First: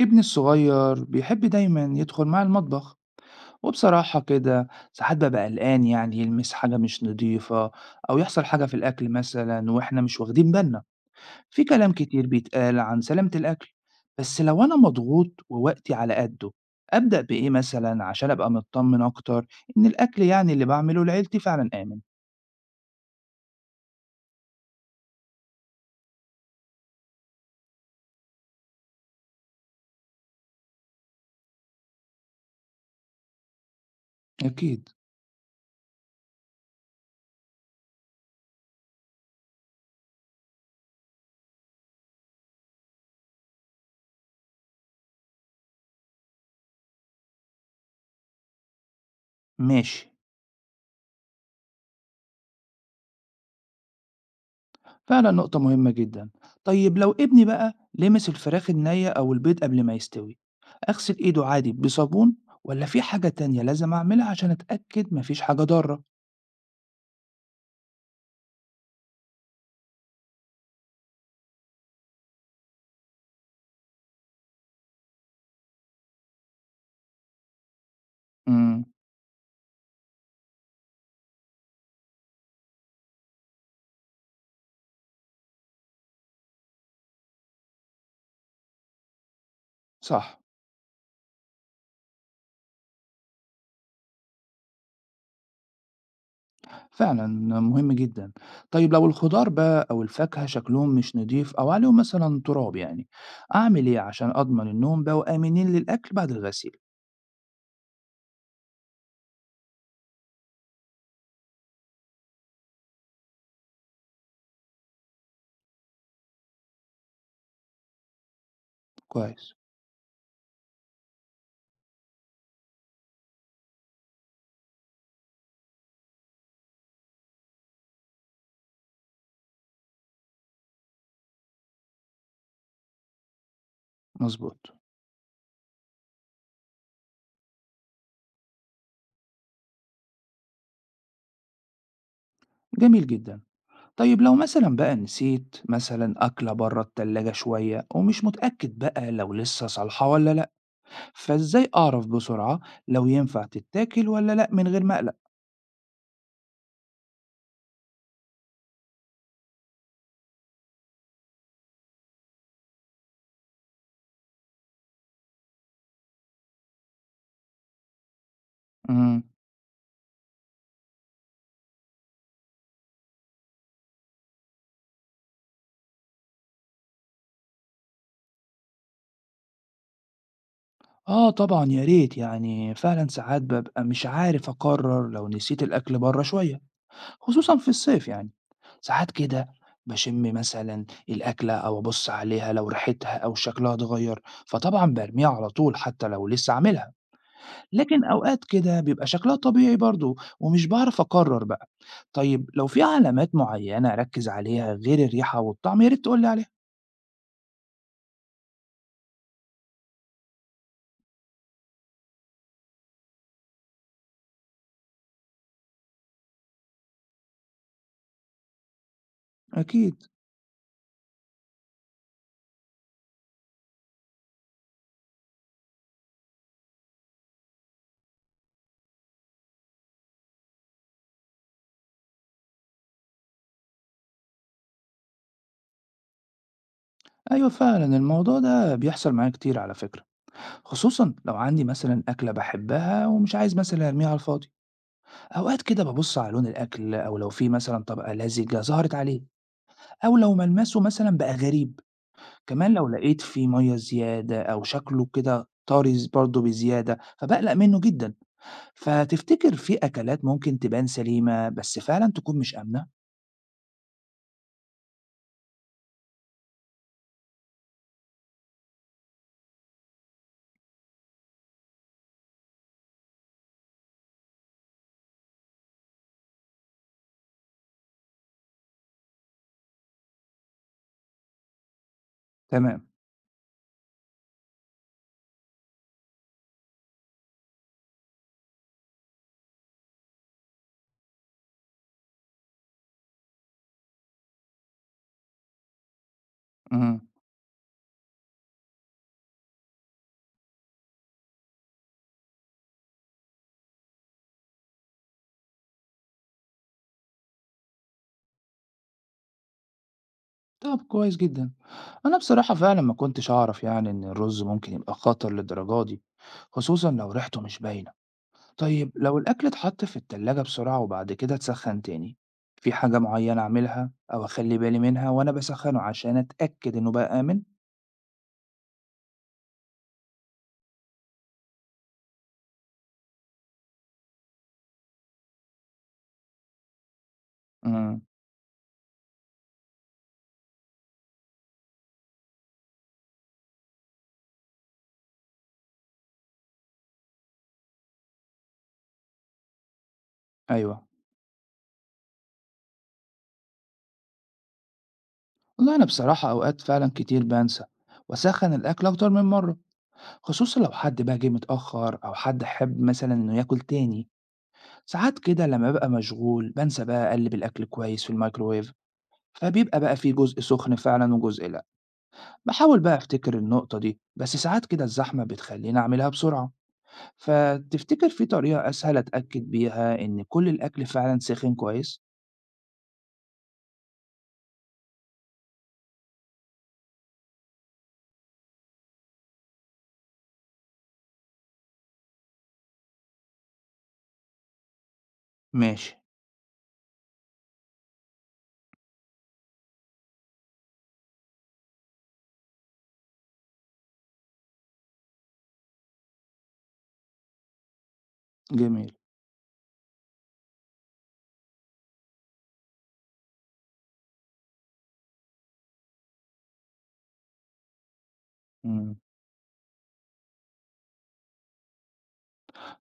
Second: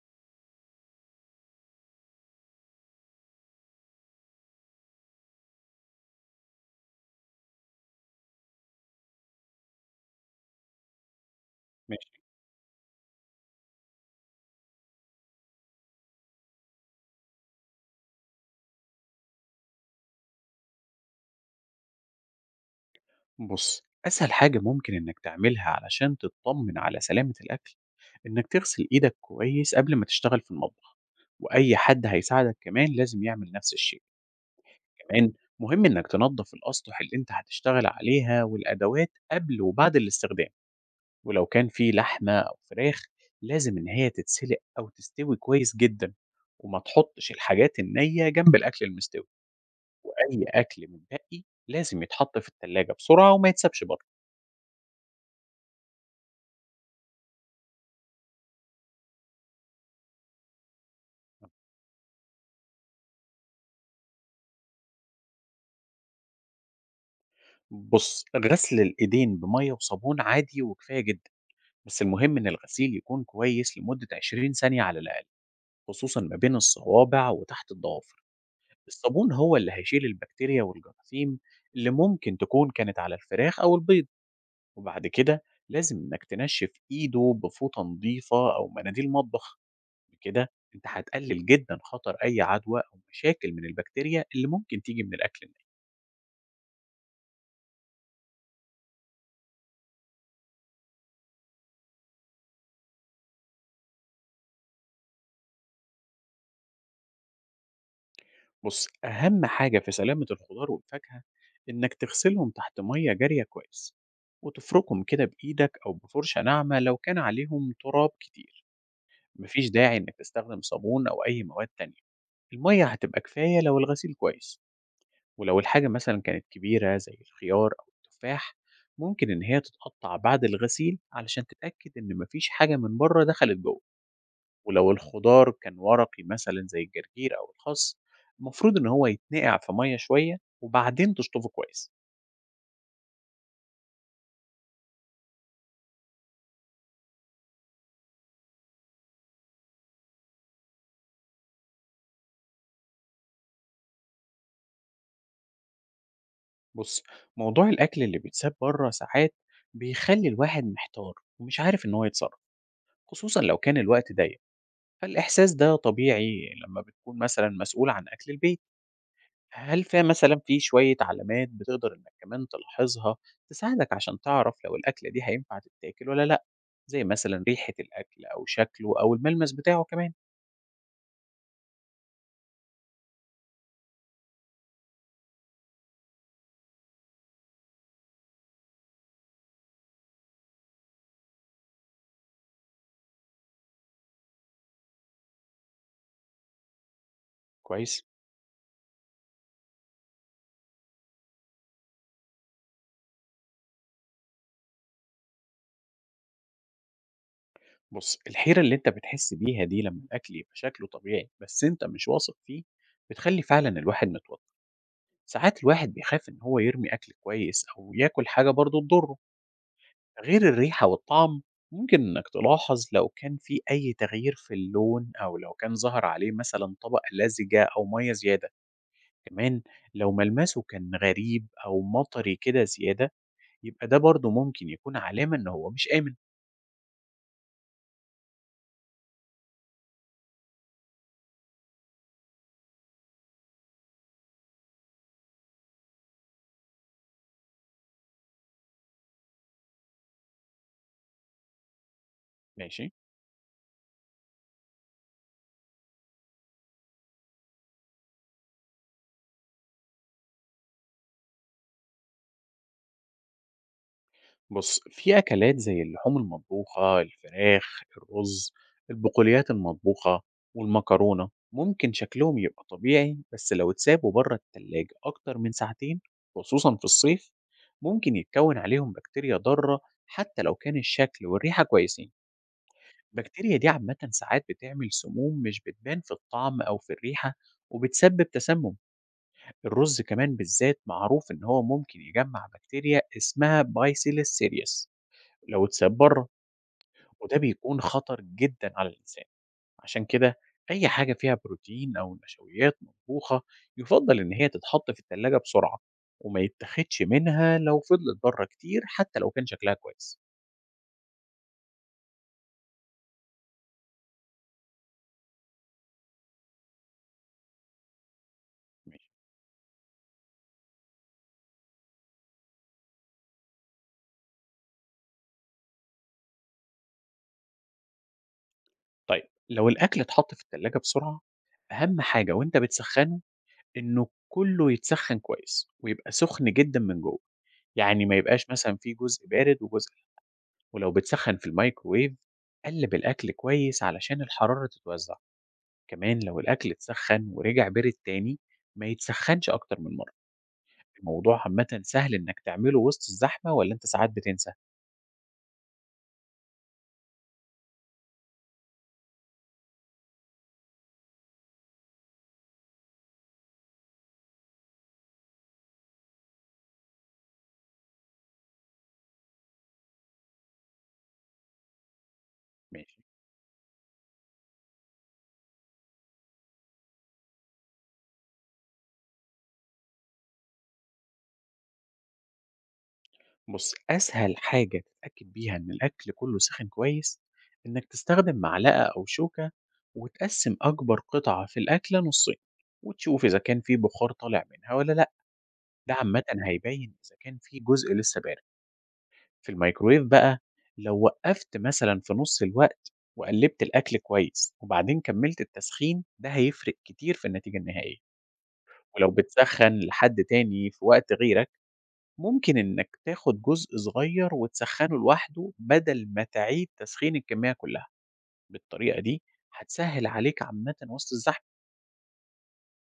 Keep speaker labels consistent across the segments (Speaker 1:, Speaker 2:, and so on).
Speaker 1: ابني الصغير بيحب دايما يدخل معي المطبخ، وبصراحة كده ساعات ببقى قلقان، يعني يلمس حاجة مش نضيفة أو يحصل حاجة في الأكل مثلا وإحنا مش واخدين بالنا. في كلام
Speaker 2: ماشي.
Speaker 1: كتير بيتقال عن سلامة الأكل، بس لو أنا مضغوط ووقتي على قده، أبدأ بإيه مثلا عشان أبقى مطمن أكتر إن الأكل يعني اللي بعمله لعيلتي فعلا آمن؟
Speaker 2: بص، أسهل حاجة ممكن إنك تعملها علشان تطمن على سلامة الأكل إنك تغسل إيدك كويس قبل ما تشتغل في المطبخ، وأي حد هيساعدك كمان لازم يعمل نفس الشيء.
Speaker 1: أكيد.
Speaker 2: كمان مهم إنك تنظف الأسطح اللي أنت هتشتغل عليها والأدوات قبل وبعد الاستخدام. ولو كان في لحمة أو فراخ، لازم إن هي تتسلق أو تستوي كويس جدا، وما تحطش الحاجات النية جنب الأكل المستوي.
Speaker 1: ماشي.
Speaker 2: وأي أكل متبقي لازم يتحط في التلاجة بسرعة وما يتسابش بره.
Speaker 1: فعلا نقطة مهمة جدا. طيب لو ابني بقى لمس الفراخ النية أو البيض قبل ما يستوي، أغسل إيده عادي بصابون، ولا في حاجة تانية لازم أعملها عشان أتأكد مفيش حاجة ضارة؟
Speaker 2: بُص، غسل الإيدين بمَيّة وصابون عادي وكفاية جدًا، بس المهم إن الغسيل يكون كويس لمدة 20 ثانية على الأقل، خصوصًا ما بين الصوابع وتحت الضوافر.
Speaker 1: امم
Speaker 2: الصابون هو اللي هيشيل البكتيريا والجراثيم اللي ممكن تكون كانت على الفراخ أو البيض، وبعد كده لازم إنك تنشف إيده بفوطة نضيفة أو مناديل مطبخ.
Speaker 1: صح.
Speaker 2: بكده أنت هتقلل جدًا خطر أي عدوى أو مشاكل من البكتيريا اللي ممكن تيجي من الأكل.
Speaker 1: فعلا مهم جدا. طيب لو الخضار بقى أو الفاكهة شكلهم مش نضيف أو عليهم مثلا تراب، يعني أعمل إيه عشان أضمن إنهم بقوا آمنين للأكل بعد الغسيل؟
Speaker 2: بُص، أهم حاجة في سلامة الخضار والفاكهة إنك تغسلهم تحت مَيّة جارية كويس، وتفركهم كده بإيدك أو بفرشة ناعمة لو كان عليهم تراب كتير.
Speaker 1: كويس.
Speaker 2: مفيش داعي إنك تستخدم صابون أو أي مواد تانية، المَيّة هتبقى كفاية لو الغسيل كويس. ولو الحاجة مثلًا كانت كبيرة زي الخيار أو التفاح، ممكن إن هي تتقطع بعد الغسيل علشان تتأكد إن مفيش حاجة من بره دخلت جوه.
Speaker 1: مظبوط.
Speaker 2: ولو الخضار كان ورقي مثلًا زي الجرجير أو الخس، المفروض إن هو يتنقع في مَيّة شوية وبعدين تشطفه كويس.
Speaker 1: جميل جدا. طيب لو مثلًا بقى نسيت مثلًا أكلة برّه التلاجة شوية ومش متأكد بقى لو لسه صالحة والّا لأ، فإزاي أعرف بسرعة لو ينفع تتاكل والّا لأ من غير ما أقلق؟
Speaker 2: بُص، موضوع الأكل اللي بيتساب برّه ساعات بيخلّي الواحد محتار ومش عارف إن هو يتصرّف، خصوصًا لو كان الوقت ضيّق، فالإحساس ده طبيعي لمّا بتكون مثلًا مسؤول عن أكل البيت.
Speaker 1: إمم.
Speaker 2: هل ف مثلًا في شوية علامات بتقدر إنك كمان تلاحظها تساعدك عشان تعرف لو الأكلة دي هينفع تتاكل والّا لأ؟ زي مثلًا ريحة الأكل أو شكله أو الملمس بتاعه كمان.
Speaker 1: آه طبعًا يا ريت، يعني فعلًا ساعات بابقى مش عارف أقرر لو نسيت الأكل برّه شوية، خصوصًا في الصيف يعني. ساعات كده باشم مثلًا الأكلة أو أبُص عليها لو ريحتها أو شكلها اتغير، فطبعًا بارميها على طول حتى لو لسه عاملها.
Speaker 2: كويس؟
Speaker 1: لكن أوقات كده بيبقى شكلها طبيعي برضه ومش باعرف أقرر بقى. طيب لو في علامات معينة أركز عليها غير الريحة والطعم، يا ريت تقولي عليها.
Speaker 2: بُص، الحيرة اللي أنت بتحس بيها دي لمّا الأكل يبقى شكله طبيعي بس أنت مش واثق فيه، بتخلّي فعلًا الواحد متوتر. ساعات الواحد بيخاف إن هو يرمي أكل كويس أو ياكل حاجة برضه تضره.
Speaker 1: أكيد.
Speaker 2: غير الريحة والطعم، ممكن إنك تلاحظ لو كان في أي تغيير في اللون أو لو كان ظهر عليه مثلًا طبقة لازجة أو مَيّة زيادة. كمان لو ملمسه كان غريب أو مطري كده زيادة، يبقى ده برضه ممكن يكون علامة إن هو مش آمن.
Speaker 1: أيوة فعلا الموضوع ده بيحصل معايا كتير على فكرة، خصوصا لو عندي مثلا أكلة بحبها ومش عايز مثلا أرميها على الفاضي. أوقات كده ببص على لون الأكل أو لو في مثلا طبقة لزجة ظهرت عليه، أو لو ملمسه مثلا بقى غريب. كمان لو
Speaker 2: ماشي؟
Speaker 1: لقيت فيه مية زيادة أو شكله كده طارز برضه بزيادة، فبقلق منه جدا. فتفتكر في أكلات ممكن تبان سليمة بس فعلًا تكون مش آمنة؟
Speaker 2: بص، في أكلات زي اللحوم المطبوخة، الفراخ، الرز، البقوليات المطبوخة والمكرونة، ممكن شكلهم يبقى طبيعي بس لو اتسابوا بره التلاجة أكتر من ساعتين، خصوصا في الصيف، ممكن يتكون عليهم بكتيريا ضارة حتى لو كان الشكل والريحة كويسين.
Speaker 1: تمام.
Speaker 2: البكتيريا دي عامة ساعات بتعمل سموم مش بتبان في الطعم أو في الريحة، وبتسبب تسمم. الرز كمان بالذات معروف إن هو ممكن يجمع بكتيريا اسمها بايسيلس سيريس لو اتساب برّه،
Speaker 1: اهم.
Speaker 2: وده بيكون خطر جدًا على الإنسان. عشان كده أي حاجة فيها بروتين أو نشويات مطبوخة يُفضّل إن هي تتحط في التلاجة بسرعة، وما يتاخدش منها لو فضلت برّه كتير حتى لو كان شكلها كويس.
Speaker 1: طب كويس جدًا. أنا بصراحة فعلًا ما كنتش أعرف يعني إن الرز ممكن يبقى خطر للدرجة دي، خصوصًا لو ريحته مش باينة. طيب
Speaker 2: ماشي.
Speaker 1: لو الأكل اتحط في التلاجة بسرعة وبعد كده اتسخن تاني، في حاجة معينة أعملها أو أخلي بالي منها وأنا بسخنه عشان أتأكد إنه بقى آمن؟
Speaker 2: طيب لو الأكل اتحط في التلاجة بسرعة، أهم حاجة وأنت بتسخّنه إنه كلّه يتسخّن كويس، ويبقى سخن جدًا من جوّه،
Speaker 1: امم،
Speaker 2: يعني ما يبقاش مثلًا في جزء بارد وجزء لا. ولو بتسخّن في الميكروويف، قلّب الأكل كويس علشان الحرارة تتوزع. كمان لو الأكل اتسخّن ورجع بارد تاني، ما يتسخّنش أكتر من مرة.
Speaker 1: أيوه.
Speaker 2: الموضوع عامةً سهل إنك تعمله وسط الزحمة والّا أنت ساعات بتنسى؟
Speaker 1: والله أنا بصراحة أوقات فعلًا كتير بانسى وأسخن الأكل أكتر من مرة، خصوصًا لو حد بقى جه متأخّر أو حد حابب مثلًا إنه ياكل تاني، ساعات كده لمّا بابقى مشغول بانسى بقى أقلِّب الأكل كويس في الميكروويف، فبيبقى بقى في جزء سُخن فعلًا وجزء لأ. باحاول بقى
Speaker 2: ماشي.
Speaker 1: أفتكر النقطة دي، بس ساعات كده الزحمة بتخلّيني أعملها بسرعة، فتفتكر في طريقة أسهل أتأكد بيها إن كل الأكل فعلًا سِخِن كويس؟
Speaker 2: بُص، أسهل حاجة تتأكد بيها إن الأكل كله ساخن كويس، إنك تستخدم معلقة أو شوكة وتقسّم أكبر قطعة في الأكلة نُصّين، وتشوف إذا كان في بخار طالع منها والّا لأ.
Speaker 1: ماشي.
Speaker 2: ده عامةً هيبين إذا كان في جزء لسه بارد. في الميكرويف بقى، لو وقفت مثلا في نص الوقت وقلبت الأكل كويس وبعدين كملت التسخين، ده هيفرق كتير في النتيجة النهائية.
Speaker 1: جميل.
Speaker 2: ولو بتسخن لحد تاني في وقت غيرك، ممكن إنك تاخد جزء صغير وتسخنه لوحده بدل ما تعيد تسخين الكمية كلها.
Speaker 1: إمم.
Speaker 2: بالطريقة دي هتسهل عليك عامة وسط الزحمة.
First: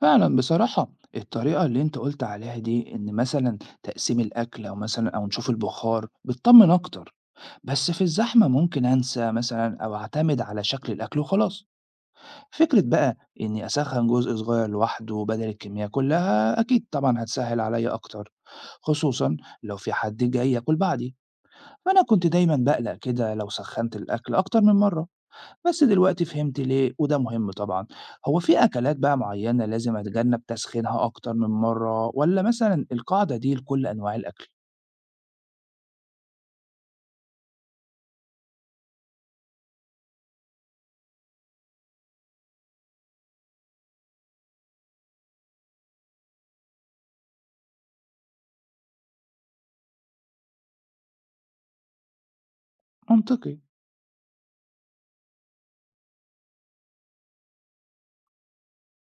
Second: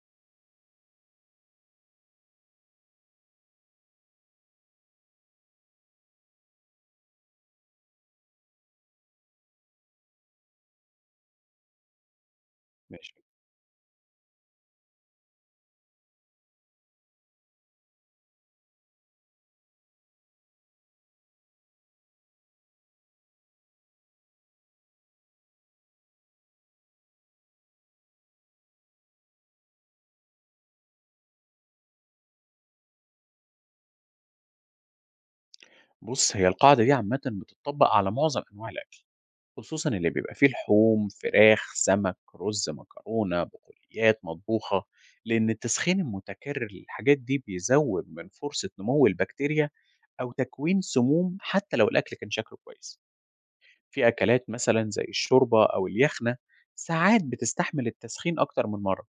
Speaker 1: فعلًا بصراحة الطريقة اللي أنت قُلت عليها دي إن مثلًا تقسيم الأكل أو مثلًا أو نشوف البُخار، بتطمّن أكتر. بس في الزحمة ممكن أنسى مثلا أو أعتمد على شكل الأكل وخلاص. فكرة
Speaker 2: ماشي.
Speaker 1: بقى إني أسخن جزء صغير لوحده بدل الكمية كلها أكيد طبعا هتسهل عليا أكتر، خصوصا لو في حد جاي ياكل بعدي. فأنا كنت دايما بقلق كده لو سخنت الأكل أكتر من مرة، بس دلوقتي فهمت ليه وده مهم طبعا. هو في أكلات بقى معينة لازم أتجنب تسخينها أكتر من مرة ولا مثلا القاعدة دي لكل أنواع الأكل؟
Speaker 2: بص، هي القاعدة دي عامة بتطبق على معظم أنواع الأكل، خصوصًا اللي بيبقى فيه لحوم، فراخ، سمك، رز، مكرونة، بقوليات مطبوخة، لأن التسخين المتكرر للحاجات دي بيزوّد من فرصة نمو البكتيريا أو تكوين سموم حتى لو الأكل كان شكله كويس.
Speaker 1: منطقي.
Speaker 2: في أكلات مثلًا زي الشوربة أو اليخنة ساعات بتستحمل التسخين أكتر من مرة،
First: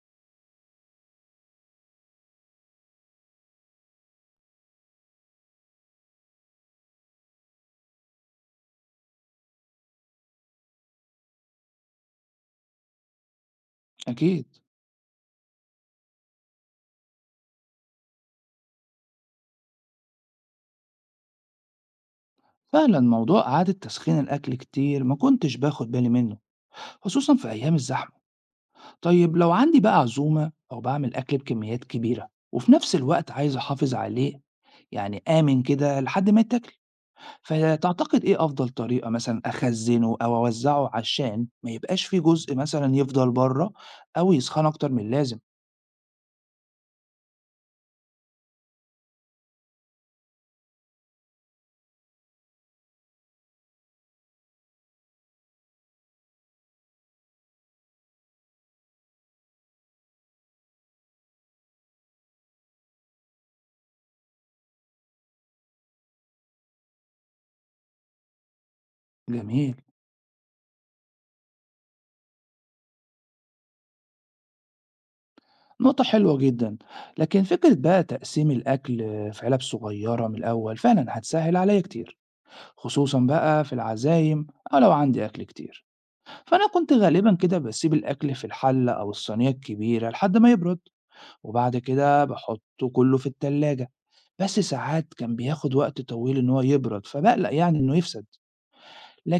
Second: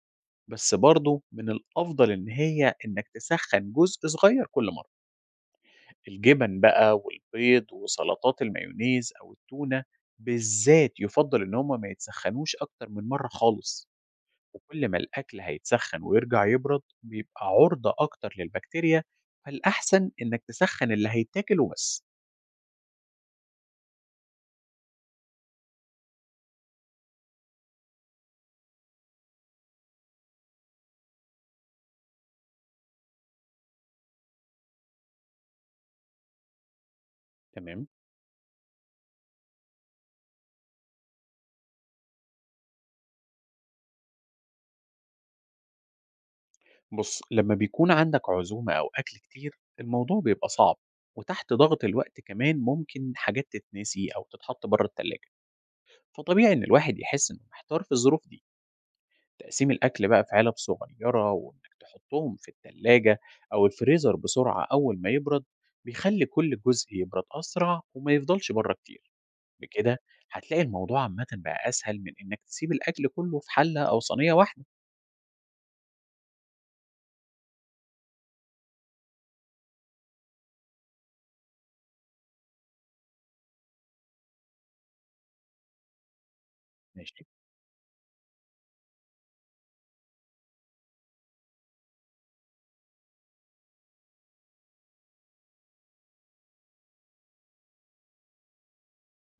Speaker 2: بس برضه من الأفضل إن هي إنك تسخّن جزء صغير كل مرة. الجبن بقى والبيض وسلطات المايونيز أو التونة بالذات يُفضّل إن هم ما يتسخّنوش أكتر من مرّة خالص،
Speaker 1: أكيد.
Speaker 2: وكل ما الأكل هيتسخّن ويرجع يبرد بيبقى عُرضة أكتر للبكتيريا، فالأحسن إنّك تسخّن اللي هيتاكل وبس.
Speaker 1: فعلا موضوع إعادة تسخين الأكل كتير ما كنتش باخد بالي منه، خصوصا في أيام الزحمة. طيب لو عندي بقى عزومة أو بعمل أكل بكميات كبيرة وفي نفس الوقت عايز أحافظ عليه، يعني آمن كده لحد ما يتاكل،
Speaker 2: تمام؟
Speaker 1: فتعتقد إيه أفضل طريقة مثلا أخزنه أو أوزعه عشان ما يبقاش في جزء مثلا يفضل بره أو يسخن أكتر من اللازم؟
Speaker 2: بُص، لمّا بيكون عندك عزومة أو أكل كتير الموضوع بيبقى صعب، وتحت ضغط الوقت كمان ممكن حاجات تتنسي أو تتحط برّه التلاجة، فطبيعي إن الواحد يحس إنه محتار في الظروف دي. تقسيم الأكل بقى في علب صغيرة وإنك تحطهم في التلاجة أو الفريزر بسرعة أول ما يبرد، بيخلي كل جزء يبرد أسرع وما يفضلش بره كتير.
Speaker 1: جميل.
Speaker 2: بكده هتلاقي الموضوع عامة بقى أسهل من إنك تسيب الأكل كله في حلة أو صينية واحدة.
Speaker 1: نقطة حلوة جدا. لكن فكرة بقى تقسيم الأكل في علب صغيرة من الأول فعلا هتسهل عليا كتير، خصوصا بقى في العزايم أو لو عندي أكل كتير. فأنا كنت
Speaker 2: ماشي.
Speaker 1: غالبا كده بسيب الأكل في الحلة أو الصينية الكبيرة لحد ما يبرد، وبعد كده بحطه كله في التلاجة، بس ساعات كان بياخد وقت طويل إن هو يبرد فبقلق يعني إنه يفسد.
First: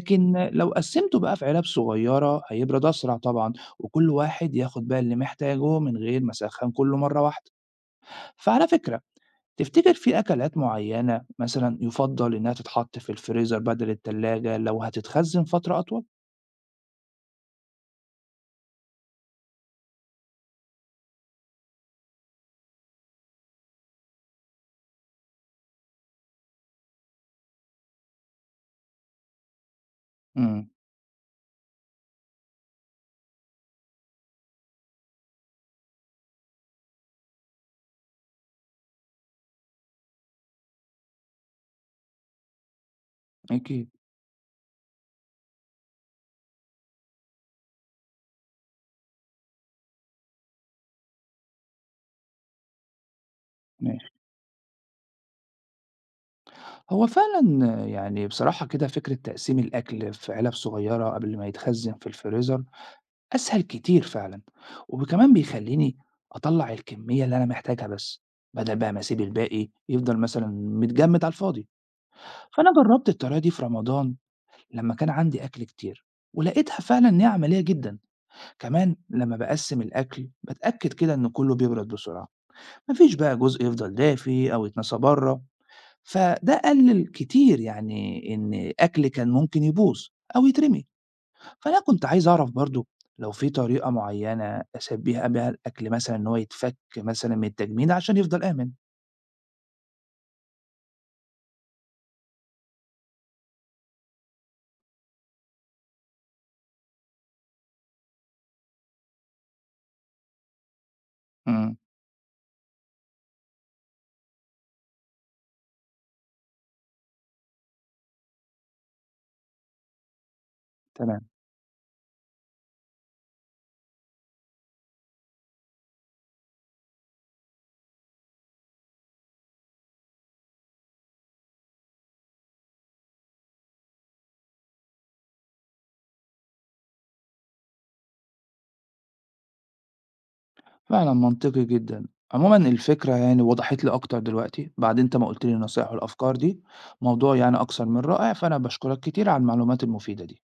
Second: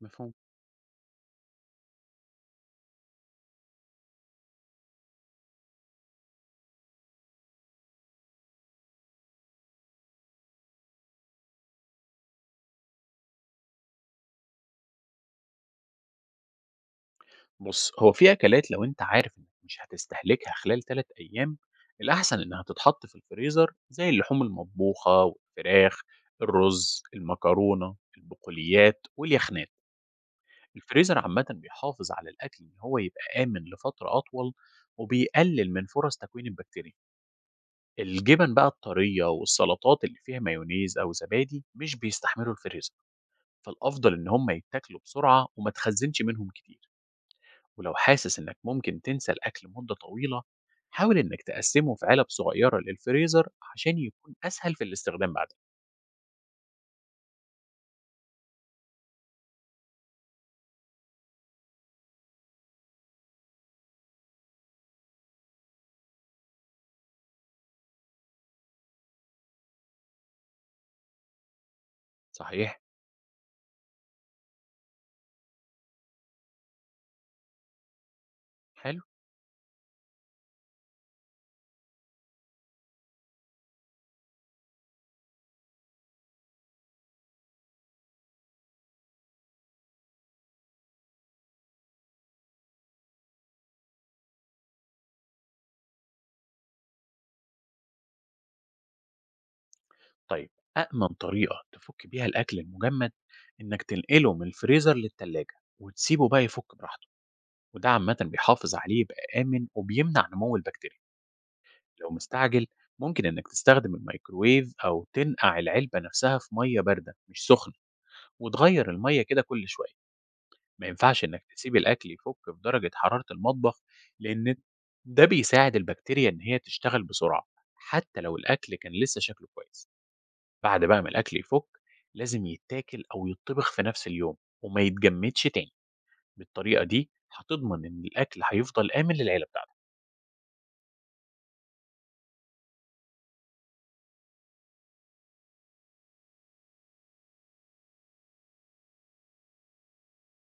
Speaker 2: مفهوم.
Speaker 1: لو قسمته بقى في علب صغيرة هيبرد أسرع طبعا، وكل واحد ياخد بقى اللي محتاجه من غير ما أسخن كله مرة واحدة. فعلى فكرة، تفتكر في أكلات معينة مثلًا يُفضّل إنها تتحط في الفريزر بدل التلاجة لو هتتخزّن فترة أطول؟
Speaker 2: بص، هو في أكلات لو أنت عارف إنك مش هتستهلكها خلال 3 أيام، الأحسن إنها تتحط في الفريزر، زي اللحوم المطبوخة والفراخ، الرز، المكرونة، البقوليات واليخنات.
Speaker 1: إمم.
Speaker 2: الفريزر عامةً بيحافظ على الأكل إن هو يبقى آمن لفترة أطول، وبيقلل من فرص تكوين البكتيريا. الجبن بقى الطرية والسلطات اللي فيها مايونيز أو زبادي مش بيستحملوا الفريزر،
Speaker 1: أكيد.
Speaker 2: فالأفضل إن هم يتاكلوا بسرعة وما تخزنش منهم كتير. ولو حاسس إنك ممكن تنسى الأكل مدة طويلة، حاول إنك تقسمه في علب صغيرة للفريزر عشان
Speaker 1: ماشي.
Speaker 2: يكون أسهل في الاستخدام بعدين.
Speaker 1: هو فعلًا آه، يعني بصراحة كده فكرة تقسيم الأكل في علب صغيرة قبل ما يتخزّن في الفريزر أسهل كتير فعلًا، وكمان بيخلّيني أطلّع الكمية اللي أنا محتاجها بس، بدل بقى ما أسيب الباقي يفضل مثلًا متجمِّد على الفاضي. فأنا
Speaker 2: صحيح؟
Speaker 1: جرّبت الطريقة دي في رمضان لمّا كان عندي أكل كتير، ولقيتها فعلًا إن هي عملية جدًا. كمان
Speaker 2: حلو.
Speaker 1: لما بقسم الأكل بتأكد كده إن كله بيبرد بسرعة، مفيش بقى جزء يفضل دافي أو يتنسى بره، فده قلل كتير يعني إن أكل كان ممكن يبوظ أو يترمي. فأنا كنت عايز أعرف برضو لو في طريقة معينة أسبيها بيها الأكل مثلا إن هو يتفك مثلا من التجميد عشان يفضل آمن.
Speaker 2: طيب، أأمن طريقة تفك بيها الأكل المجمد إنك تنقله من الفريزر للتلاجة وتسيبه بقى يفك براحته، وده عامة بيحافظ عليه بقى آمن وبيمنع نمو البكتيريا.
Speaker 1: امم
Speaker 2: لو مستعجل، ممكن إنك تستخدم الميكروويف أو تنقع العلبة نفسها في مية باردة مش سخنة، وتغير المية كده كل شوية. ما ينفعش
Speaker 1: تمام.
Speaker 2: إنك تسيب الأكل يفك في درجة حرارة المطبخ، لأن ده بيساعد البكتيريا إن هي تشتغل بسرعة حتى لو الأكل كان لسه شكله كويس. بعد بقى ما الأكل يفك، لازم يتاكل أو يتطبخ في نفس اليوم وما يتجمدش تاني. بالطريقة دي هتضمن إن الأكل هيفضل آمن للعيلة بتاعتك.
Speaker 1: فعلا منطقي جدا. عموما الفكرة يعني وضحت لي أكتر دلوقتي بعد أنت ما قلت لي النصائح والأفكار دي. موضوع يعني أكثر من رائع، فأنا بشكرك كتير على المعلومات المفيدة دي.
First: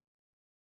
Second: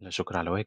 Speaker 2: لا شكر على واجب.